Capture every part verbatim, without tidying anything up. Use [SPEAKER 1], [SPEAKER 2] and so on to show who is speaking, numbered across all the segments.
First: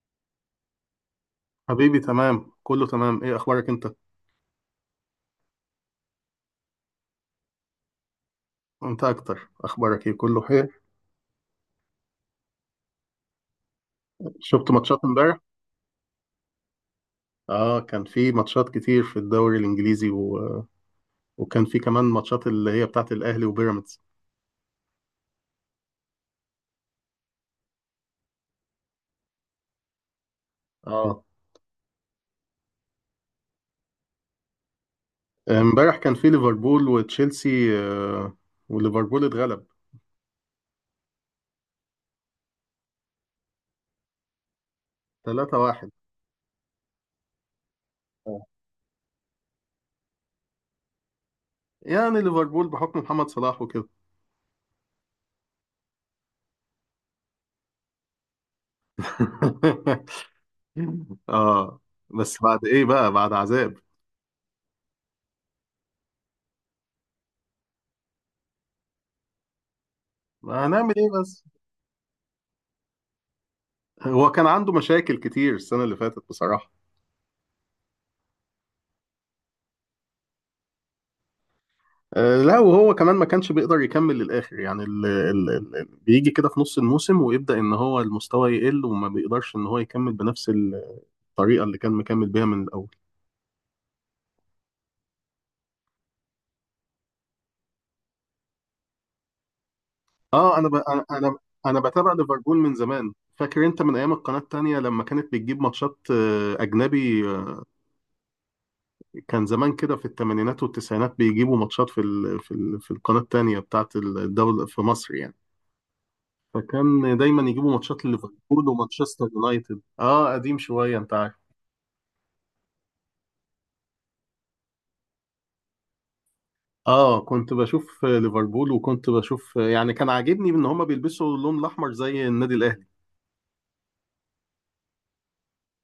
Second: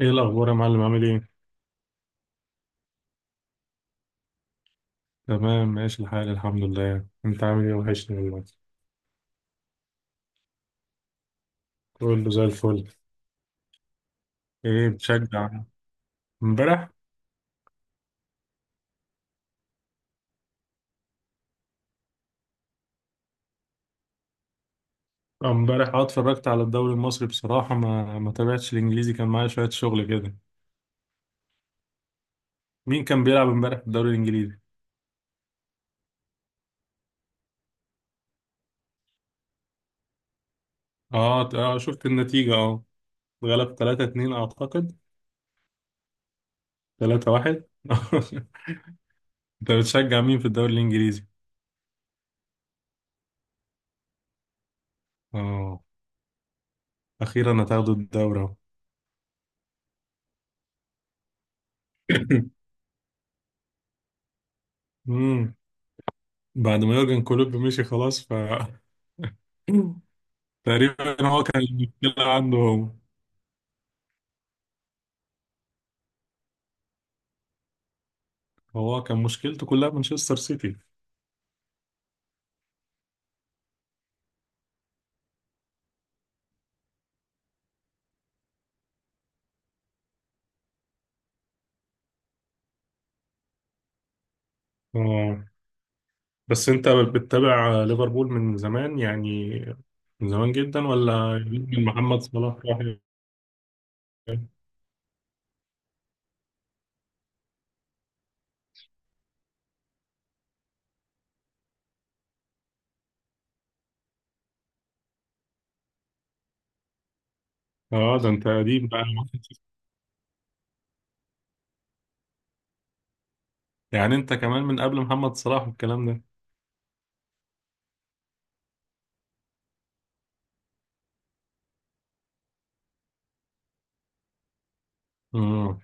[SPEAKER 1] ايه الاخبار يا معلم؟ عامل ايه؟
[SPEAKER 2] حبيبي تمام، كله تمام. ايه اخبارك انت؟
[SPEAKER 1] تمام، ماشي الحال الحمد لله. انت عامل ايه؟ وحشني والله.
[SPEAKER 2] انت اكتر، اخبارك ايه؟ كله خير.
[SPEAKER 1] كله زي الفل.
[SPEAKER 2] شفت
[SPEAKER 1] ايه
[SPEAKER 2] ماتشات امبارح؟
[SPEAKER 1] بتشجع؟ امبارح؟
[SPEAKER 2] اه كان في ماتشات كتير في الدوري الانجليزي و... وكان في كمان ماتشات اللي هي بتاعت الاهلي وبيراميدز.
[SPEAKER 1] آه، امبارح اه اتفرجت على الدوري المصري بصراحه، ما ما تابعتش الانجليزي، كان معايا شويه شغل كده.
[SPEAKER 2] اه
[SPEAKER 1] مين كان بيلعب امبارح في الدوري الانجليزي؟
[SPEAKER 2] امبارح كان في ليفربول وتشيلسي، آه، وليفربول اتغلب
[SPEAKER 1] اه ت- اه شفت النتيجه، اه، غلب ثلاثة اثنين اعتقد.
[SPEAKER 2] ثلاثة واحد.
[SPEAKER 1] ثلاثة واحد
[SPEAKER 2] آه.
[SPEAKER 1] انت بتشجع مين في الدوري الانجليزي؟
[SPEAKER 2] يعني ليفربول بحكم محمد صلاح وكده.
[SPEAKER 1] اه. اخيرا هتاخدوا الدوري اهو.
[SPEAKER 2] اه. بس بعد ايه بقى، بعد عذاب.
[SPEAKER 1] امم بعد ما يورجن كلوب مشي خلاص، ف...
[SPEAKER 2] ما هنعمل ايه
[SPEAKER 1] تقريبا هو
[SPEAKER 2] بس.
[SPEAKER 1] كان المشكلة عنده هو.
[SPEAKER 2] هو كان عنده مشاكل كتير السنة اللي فاتت بصراحة.
[SPEAKER 1] هو كان مشكلته كلها مانشستر سيتي.
[SPEAKER 2] آه، لا وهو كمان ما كانش بيقدر يكمل للآخر، يعني ال ال ال بيجي كده في نص الموسم ويبدأ إن هو المستوى يقل وما بيقدرش إن هو يكمل بنفس الطريقة اللي كان مكمل بيها من الأول.
[SPEAKER 1] اه. بس انت بتتابع ليفربول من زمان يعني؟ من زمان
[SPEAKER 2] آه أنا ب
[SPEAKER 1] جدا
[SPEAKER 2] أنا أنا
[SPEAKER 1] ولا
[SPEAKER 2] أنا
[SPEAKER 1] من
[SPEAKER 2] بتابع
[SPEAKER 1] محمد
[SPEAKER 2] ليفربول
[SPEAKER 1] صلاح
[SPEAKER 2] من
[SPEAKER 1] راح-
[SPEAKER 2] زمان، فاكر أنت من أيام القناة التانية لما كانت بتجيب ماتشات آه، أجنبي آه، كان زمان كده في الثمانينات والتسعينات بيجيبوا ماتشات في ال في ال في القناة التانية بتاعت الدولة في مصر يعني. فكان دايما يجيبوا ماتشات
[SPEAKER 1] اه، ده انت
[SPEAKER 2] لليفربول
[SPEAKER 1] قديم بقى.
[SPEAKER 2] ومانشستر يونايتد، اه قديم شويه انت عارف.
[SPEAKER 1] يعني انت كمان من قبل محمد صلاح والكلام ده؟
[SPEAKER 2] اه كنت بشوف ليفربول، وكنت بشوف، يعني كان عاجبني ان هما بيلبسوا اللون الاحمر زي النادي الاهلي.
[SPEAKER 1] امم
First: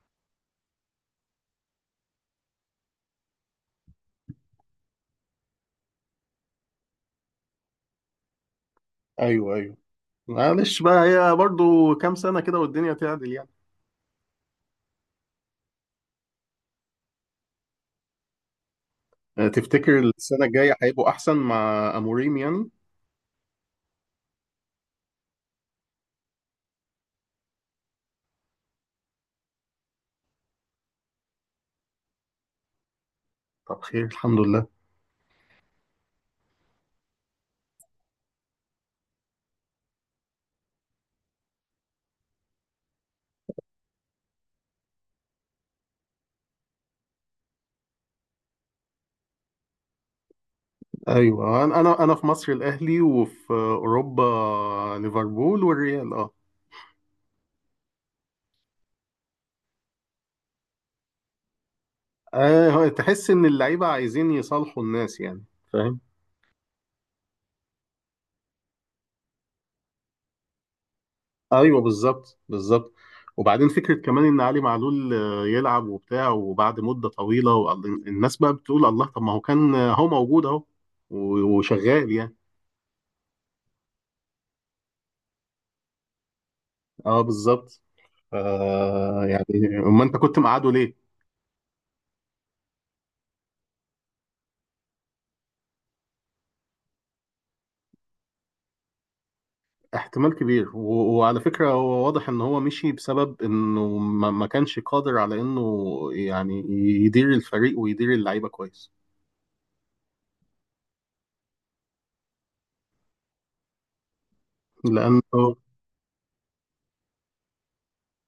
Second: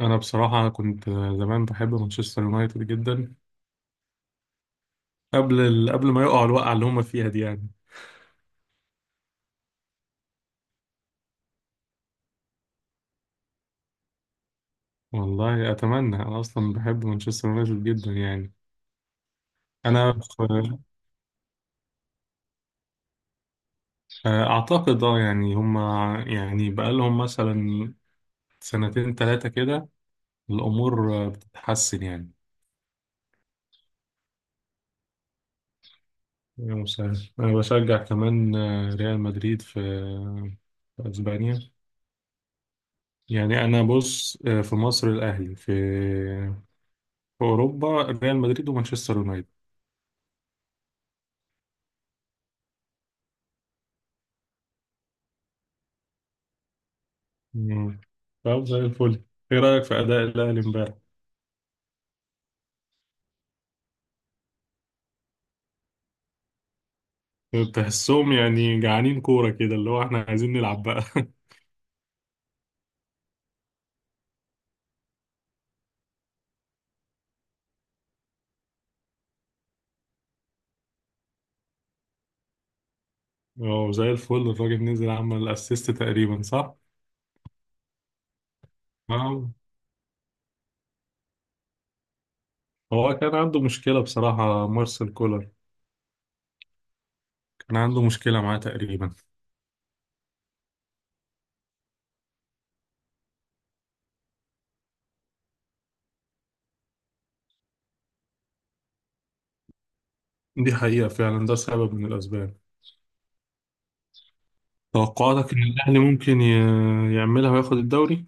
[SPEAKER 1] انا بصراحة كنت زمان بحب مانشستر يونايتد جدا، قبل ال... قبل ما يقعوا الوقعة اللي هم فيها دي يعني.
[SPEAKER 2] ايوه، ايوه. معلش بقى، هي برضو كام سنة كده والدنيا تعدل يعني.
[SPEAKER 1] والله اتمنى، انا اصلا بحب مانشستر يونايتد جدا يعني.
[SPEAKER 2] آه، تفتكر
[SPEAKER 1] انا
[SPEAKER 2] السنة الجاية هيبقوا احسن مع اموريم يعني؟
[SPEAKER 1] أعتقد أه يعني هما، يعني بقالهم مثلا سنتين تلاتة كده الأمور آه، بتتحسن يعني.
[SPEAKER 2] طب خير، الحمد لله.
[SPEAKER 1] يا مساعد، أنا بشجع كمان آه، ريال مدريد في آه، في أسبانيا. يعني أنا بص آه، في مصر الأهلي، في في أوروبا ريال مدريد ومانشستر يونايتد.
[SPEAKER 2] ايوه، انا انا أنا في مصر الاهلي، وفي اوروبا ليفربول والريال، اه.
[SPEAKER 1] مم. طب زي الفل. إيه رأيك في أداء الأهلي إمبارح؟
[SPEAKER 2] آه، تحس ان اللعيبة عايزين يصالحوا الناس يعني، فاهم؟
[SPEAKER 1] تحسهم يعني جعانين كورة كده، اللي هو إحنا عايزين نلعب بقى.
[SPEAKER 2] ايوه، بالظبط بالظبط. وبعدين فكره كمان ان علي معلول آه، يلعب وبتاع، وبعد مده طويله، وال- الناس بقى بتقول الله، طب ما هو كان، آه، هو موجود اهو و- وشغال يعني.
[SPEAKER 1] هو زي الفل الراجل، نزل عمل أسيست تقريبا صح؟
[SPEAKER 2] اه بالظبط. آه
[SPEAKER 1] آه.
[SPEAKER 2] يعني ما انت كنت مقعده ليه.
[SPEAKER 1] هو كان عنده مشكلة بصراحة مارسيل كولر، كان عنده مشكلة معاه تقريبا.
[SPEAKER 2] احتمال كبير، و- وعلى فكره هو واضح ان هو مشي بسبب انه ما ما كانش قادر على انه يعني يدير الفريق ويدير اللعيبه كويس،
[SPEAKER 1] دي حقيقة فعلا، ده سبب من الأسباب. توقعاتك
[SPEAKER 2] لانه.
[SPEAKER 1] إن الأهلي ممكن ي- يعملها وياخد الدوري؟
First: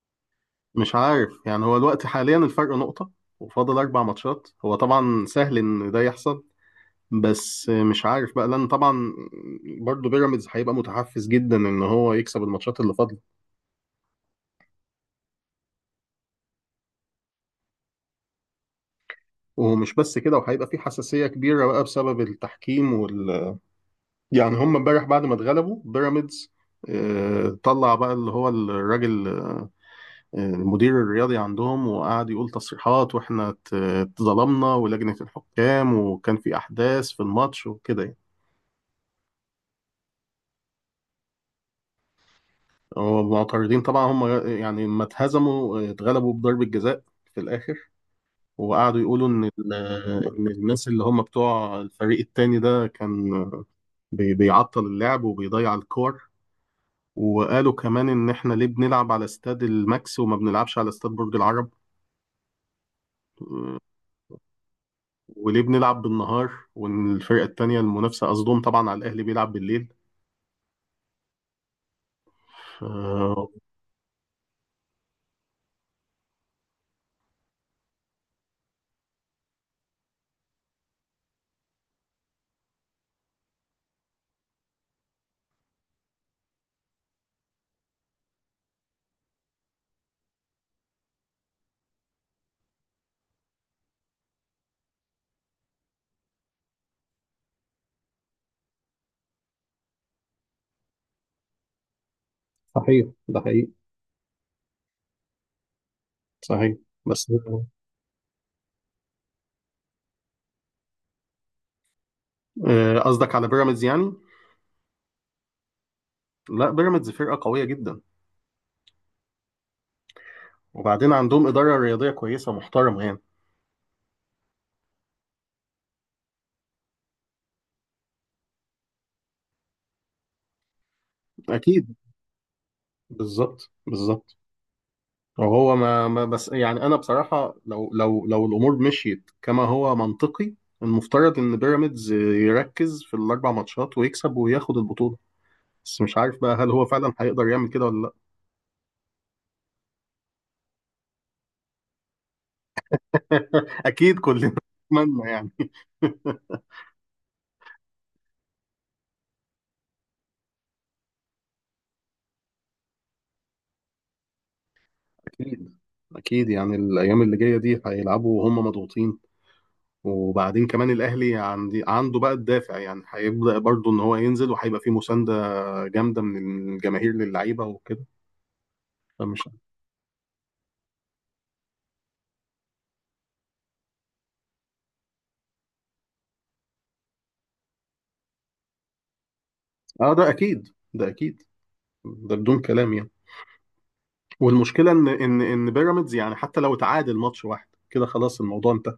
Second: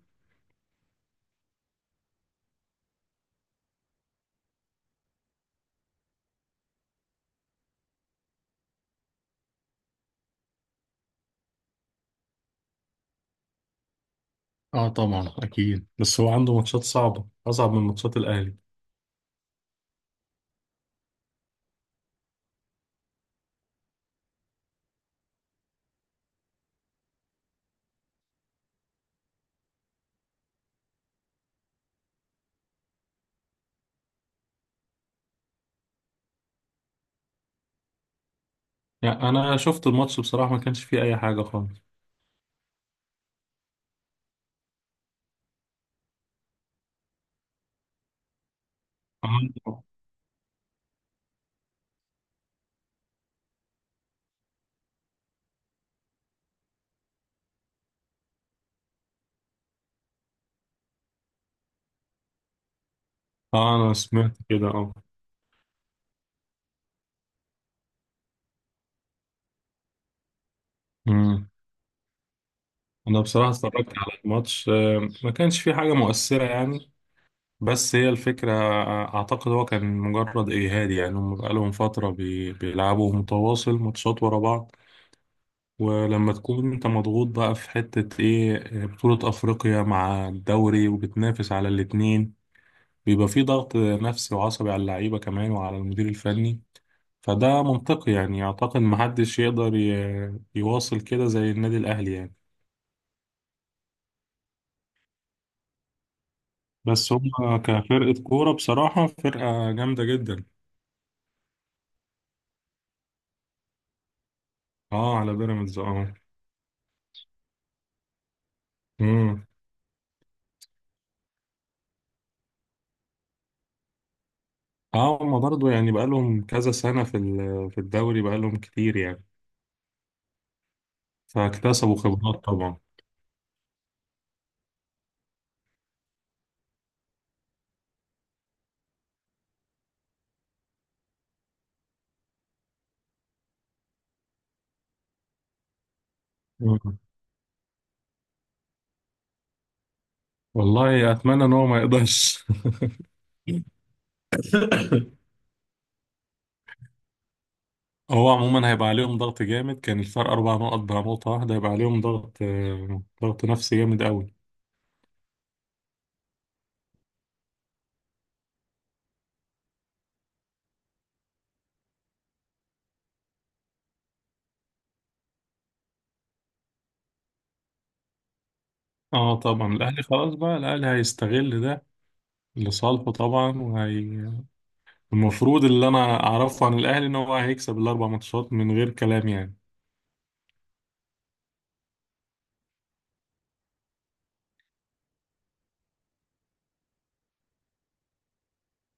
[SPEAKER 2] مش عارف يعني، هو الوقت حاليا الفرق نقطة وفاضل أربع ماتشات، هو طبعا سهل إن ده يحصل. بس مش عارف بقى، لأن طبعا برضه بيراميدز هيبقى متحفز جدا إن هو يكسب الماتشات اللي فاضلة.
[SPEAKER 1] اه طبعا اكيد، بس هو عنده ماتشات صعبه، اصعب من ماتشات الاهلي.
[SPEAKER 2] ومش بس كده، وهيبقى في حساسية كبيرة بقى بسبب التحكيم وال يعني. هم امبارح بعد ما اتغلبوا بيراميدز، آه، طلع بقى اللي هو الراجل، آه، المدير الرياضي عندهم، وقعد يقول تصريحات واحنا ات- اتظلمنا، ولجنة الحكام، وكان في أحداث في الماتش وكده يعني.
[SPEAKER 1] يعني انا شفت الماتش بصراحه، ما كانش فيه اي حاجه خالص.
[SPEAKER 2] هو معترضين طبعا هم، يعني لما اتهزموا اتغلبوا بضربة جزاء في الآخر، وقعدوا يقولوا إن ال-
[SPEAKER 1] اه.
[SPEAKER 2] إن الناس اللي هم بتوع الفريق التاني ده كان بي- بيعطل اللعب وبيضيع الكور. وقالوا كمان إن إحنا ليه بنلعب على استاد الماكس وما بنلعبش على استاد برج العرب،
[SPEAKER 1] آه، انا سمعت كده، اه.
[SPEAKER 2] وليه بنلعب بالنهار، وإن الفرقة التانية المنافسة قصدهم طبعا على الأهلي بيلعب بالليل
[SPEAKER 1] أمم. انا
[SPEAKER 2] ف-
[SPEAKER 1] بصراحه اتفرجت على الماتش آه، ما كانش فيه حاجه مؤثره يعني، بس هي الفكرة. أعتقد هو كان مجرد إجهاد، يعني هم بقالهم فترة بي- بيلعبوا متواصل ماتشات ورا بعض. ولما تكون أنت مضغوط بقى في حتة إيه، بطولة أفريقيا مع الدوري وبتنافس على الاتنين، بيبقى في ضغط نفسي وعصبي على اللعيبة كمان وعلى المدير الفني. فده منطقي يعني، أعتقد محدش يقدر ي- يواصل كده زي النادي الأهلي يعني.
[SPEAKER 2] صحيح ده حقيقي، صحيح.
[SPEAKER 1] بس
[SPEAKER 2] بس
[SPEAKER 1] هم كفرقة كورة بصراحة فرقة جامدة جدا.
[SPEAKER 2] آه، قصدك على بيراميدز يعني؟
[SPEAKER 1] اه على بيراميدز اه.
[SPEAKER 2] لا بيراميدز فرقة قوية جدا،
[SPEAKER 1] مم.
[SPEAKER 2] وبعدين عندهم إدارة رياضية كويسة محترمة يعني.
[SPEAKER 1] اه، هما برضه يعني بقالهم كذا سنة في ال- في الدوري، بقالهم كتير يعني،
[SPEAKER 2] أكيد،
[SPEAKER 1] فاكتسبوا خبرات طبعا.
[SPEAKER 2] بالظبط بالظبط. وهو ما, ما بس، يعني أنا بصراحة لو لو لو الأمور مشيت كما هو منطقي، المفترض إن بيراميدز يركز في الأربع ماتشات ويكسب وياخد البطولة. بس مش عارف بقى هل هو
[SPEAKER 1] مم.
[SPEAKER 2] فعلا هيقدر يعمل كده ولا لأ.
[SPEAKER 1] والله أتمنى إن هو ما يقدرش.
[SPEAKER 2] أكيد كلنا نتمنى يعني.
[SPEAKER 1] هو عموما هيبقى عليهم ضغط جامد، كان الفرق أربع نقط بقى نقطة واحدة، هيبقى عليهم ضغط آه، ضغط نفسي جامد أوي.
[SPEAKER 2] أكيد أكيد، يعني الأيام اللي جاية دي هيلعبوا وهم مضغوطين. وبعدين كمان الأهلي عندي عنده بقى الدافع، يعني هيبدأ برضه إن هو ينزل، وهيبقى فيه مساندة جامده من الجماهير للعيبه وكده.
[SPEAKER 1] اه
[SPEAKER 2] فمش.
[SPEAKER 1] طبعا الأهلي خلاص بقى، الأهلي هيستغل ده لصالحه طبعا. وهي المفروض اللي أنا أعرفه عن الأهلي إن هو هيكسب الأربع ماتشات من غير كلام يعني.
[SPEAKER 2] اه ده اكيد، ده اكيد، ده بدون كلام يعني. والمشكله ان ان ان بيراميدز يعني حتى لو تعادل ماتش واحد كده خلاص الموضوع انتهى.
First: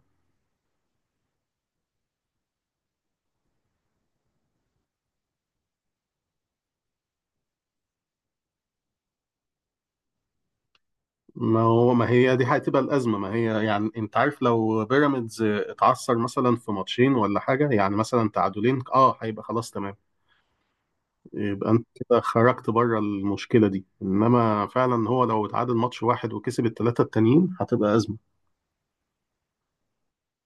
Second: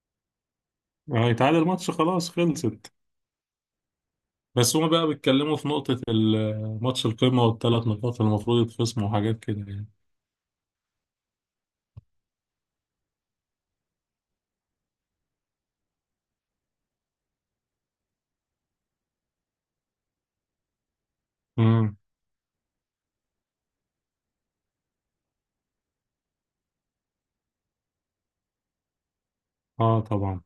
[SPEAKER 1] هيتعادل ماتش خلاص خلصت. بس هما بقى بيتكلموا في نقطة ال- ماتش القمة والثلاث نقاط اللي المفروض يتخصموا وحاجات كده يعني.
[SPEAKER 2] ما هو ما هي دي هتبقى الازمه. ما هي يعني انت عارف، لو بيراميدز اتعثر مثلا في ماتشين ولا حاجه، يعني مثلا تعادلين، اه هيبقى خلاص تمام. يبقى انت
[SPEAKER 1] امم
[SPEAKER 2] كده خرجت بره المشكله دي. انما فعلا هو لو اتعادل ماتش واحد وكسب الثلاثه التانيين هتبقى ازمه.
[SPEAKER 1] اه طبعا.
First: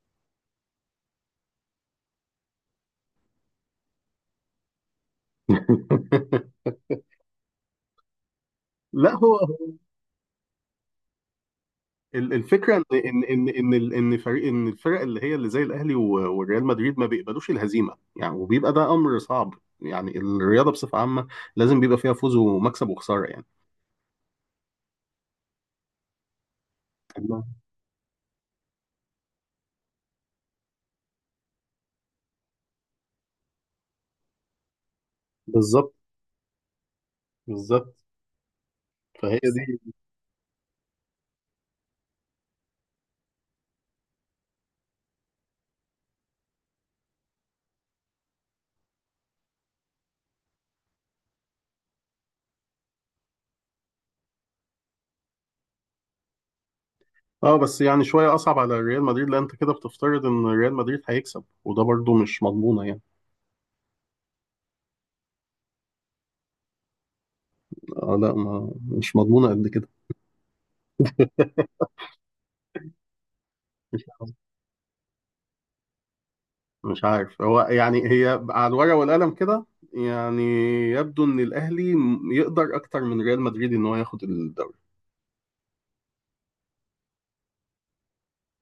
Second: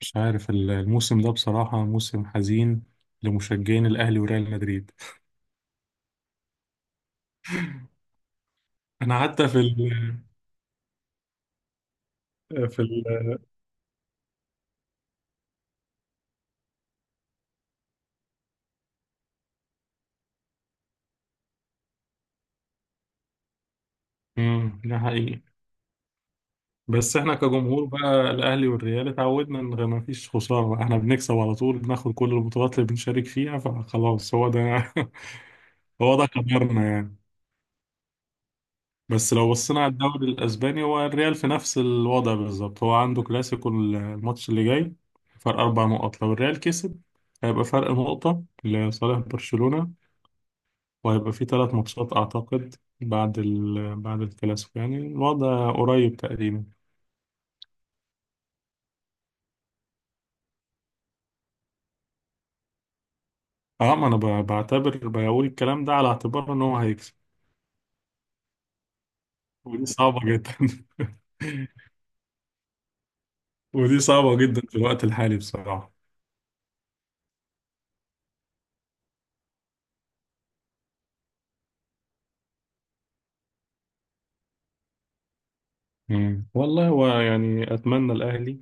[SPEAKER 1] مش عارف ال- الموسم ده بصراحة موسم حزين لمشجعين الأهلي وريال مدريد.
[SPEAKER 2] لا
[SPEAKER 1] أنا
[SPEAKER 2] هو
[SPEAKER 1] حتى في ال
[SPEAKER 2] ال- الفكره ان
[SPEAKER 1] في
[SPEAKER 2] ان
[SPEAKER 1] ال
[SPEAKER 2] ان ان ال- ان فريق ان الفرق اللي هي اللي زي الاهلي و- والريال مدريد ما بيقبلوش الهزيمه يعني، وبيبقى ده امر صعب. يعني الرياضه بصفه عامه لازم بيبقى فيها فوز ومكسب وخساره يعني.
[SPEAKER 1] امم ده حقيقي. بس احنا
[SPEAKER 2] الله.
[SPEAKER 1] كجمهور بقى الأهلي والريال اتعودنا إن ما فيش خسارة، احنا بنكسب على طول، بناخد كل البطولات اللي بنشارك فيها، فخلاص هو ده.
[SPEAKER 2] بالظبط
[SPEAKER 1] هو ده قدرنا يعني.
[SPEAKER 2] بالظبط.
[SPEAKER 1] بس
[SPEAKER 2] فهي
[SPEAKER 1] لو بصينا
[SPEAKER 2] دي.
[SPEAKER 1] على الدوري الاسباني، هو الريال في نفس الوضع بالظبط، هو عنده كلاسيكو الماتش اللي جاي. فرق اربع نقط، لو الريال كسب هيبقى فرق نقطة لصالح برشلونة، وهيبقى في ثلاث ماتشات اعتقد بعد ال... بعد الكلاسيكو، يعني الوضع قريب تقريبا.
[SPEAKER 2] اه بس يعني شويه اصعب على ريال مدريد، لان انت كده بتفترض ان ريال مدريد هيكسب وده برضو مش مضمونه يعني.
[SPEAKER 1] اه ما انا ب- بعتبر، بقول الكلام ده على اعتبار ان هو هيكسب.
[SPEAKER 2] آه لا ما، مش مضمونه قد
[SPEAKER 1] ودي
[SPEAKER 2] كده.
[SPEAKER 1] صعبة جدا. ودي صعبة جدا في الوقت الحالي بصراحة.
[SPEAKER 2] مش عارف هو، يعني هي على الورقة والقلم كده، يعني يبدو ان الاهلي م- يقدر اكتر من ريال مدريد ان هو ياخد الدوري.
[SPEAKER 1] مم. والله هو يعني اتمنى الاهلي،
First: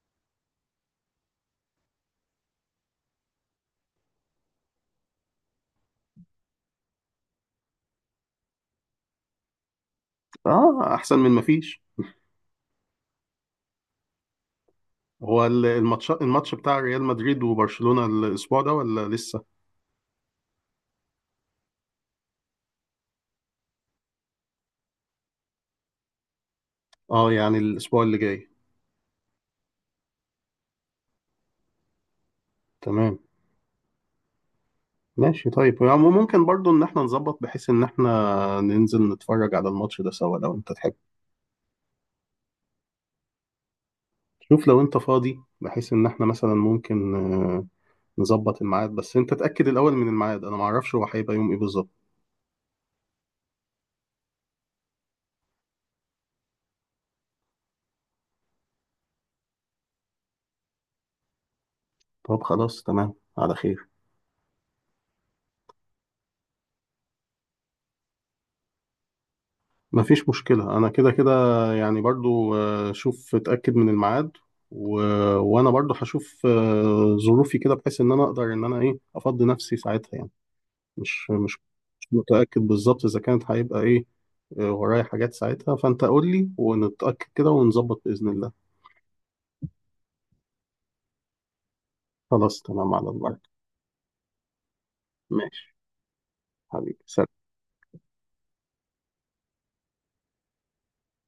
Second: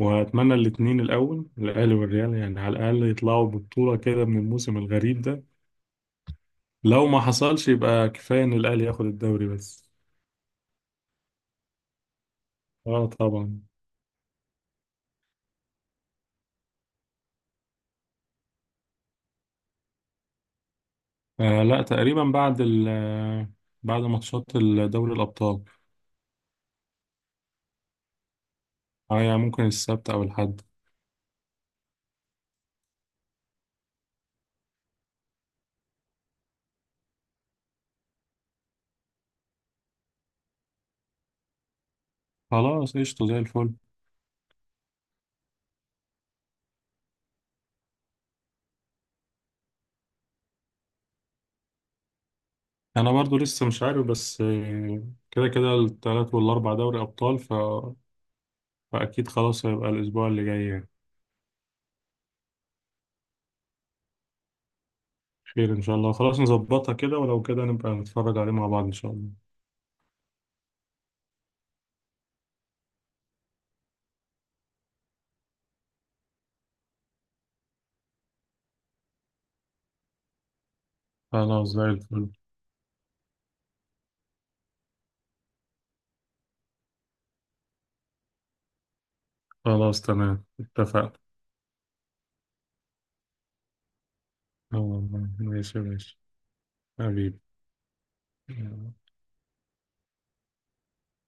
[SPEAKER 1] واتمنى الاثنين الاول، الاهلي والريال يعني على الاقل يطلعوا ببطوله كده من الموسم الغريب ده. لو ما حصلش يبقى كفايه ان الاهلي ياخد الدوري بس.
[SPEAKER 2] اه احسن من ما فيش.
[SPEAKER 1] اه طبعا.
[SPEAKER 2] هو ال- الماتش الماتش بتاع ريال مدريد وبرشلونة الاسبوع ده ولا لسه؟
[SPEAKER 1] آه لا، تقريبا بعد ال آه، بعد ماتشات ال- دوري الابطال.
[SPEAKER 2] اه يعني الاسبوع اللي جاي.
[SPEAKER 1] اه يعني ممكن السبت او الاحد.
[SPEAKER 2] تمام، ماشي طيب. يعني ممكن برضو ان احنا نظبط بحيث ان احنا ننزل نتفرج على الماتش ده سوا لو انت تحب.
[SPEAKER 1] خلاص قشطه زي الفل.
[SPEAKER 2] شوف لو انت فاضي، بحيث ان احنا مثلا ممكن آه، نظبط الميعاد، بس انت تأكد الاول من الميعاد، انا معرفش هو هيبقى يوم ايه بالظبط.
[SPEAKER 1] انا برضو لسه مش عارف، بس آه، كده كده الثلاث والاربع دوري ابطال ف... فاكيد خلاص هيبقى الاسبوع اللي جاي يعني.
[SPEAKER 2] طب خلاص تمام، على خير.
[SPEAKER 1] خير ان شاء الله، خلاص نظبطها كده، ولو كده نبقى نتفرج عليه مع بعض ان شاء الله.
[SPEAKER 2] مفيش مشكلة، أنا كده كده يعني. برضو آه، شوف اتأكد من الميعاد و... وأنا برضو هشوف آه، ظروفي كده، بحيث إن أنا أقدر إن أنا إيه أفضي نفسي ساعتها يعني. مش مش
[SPEAKER 1] خلاص زي
[SPEAKER 2] مش
[SPEAKER 1] الفل.
[SPEAKER 2] متأكد بالظبط إذا كانت هيبقى إيه، آه، ورايا حاجات ساعتها. فأنت قول لي ونتأكد كده ونظبط بإذن الله.
[SPEAKER 1] خلاص تمام اتفقنا.
[SPEAKER 2] خلاص تمام على البركة.
[SPEAKER 1] آه،
[SPEAKER 2] ماشي.
[SPEAKER 1] ماشي ماشي.
[SPEAKER 2] حبيبي سلام.
[SPEAKER 1] حبيبي يلا.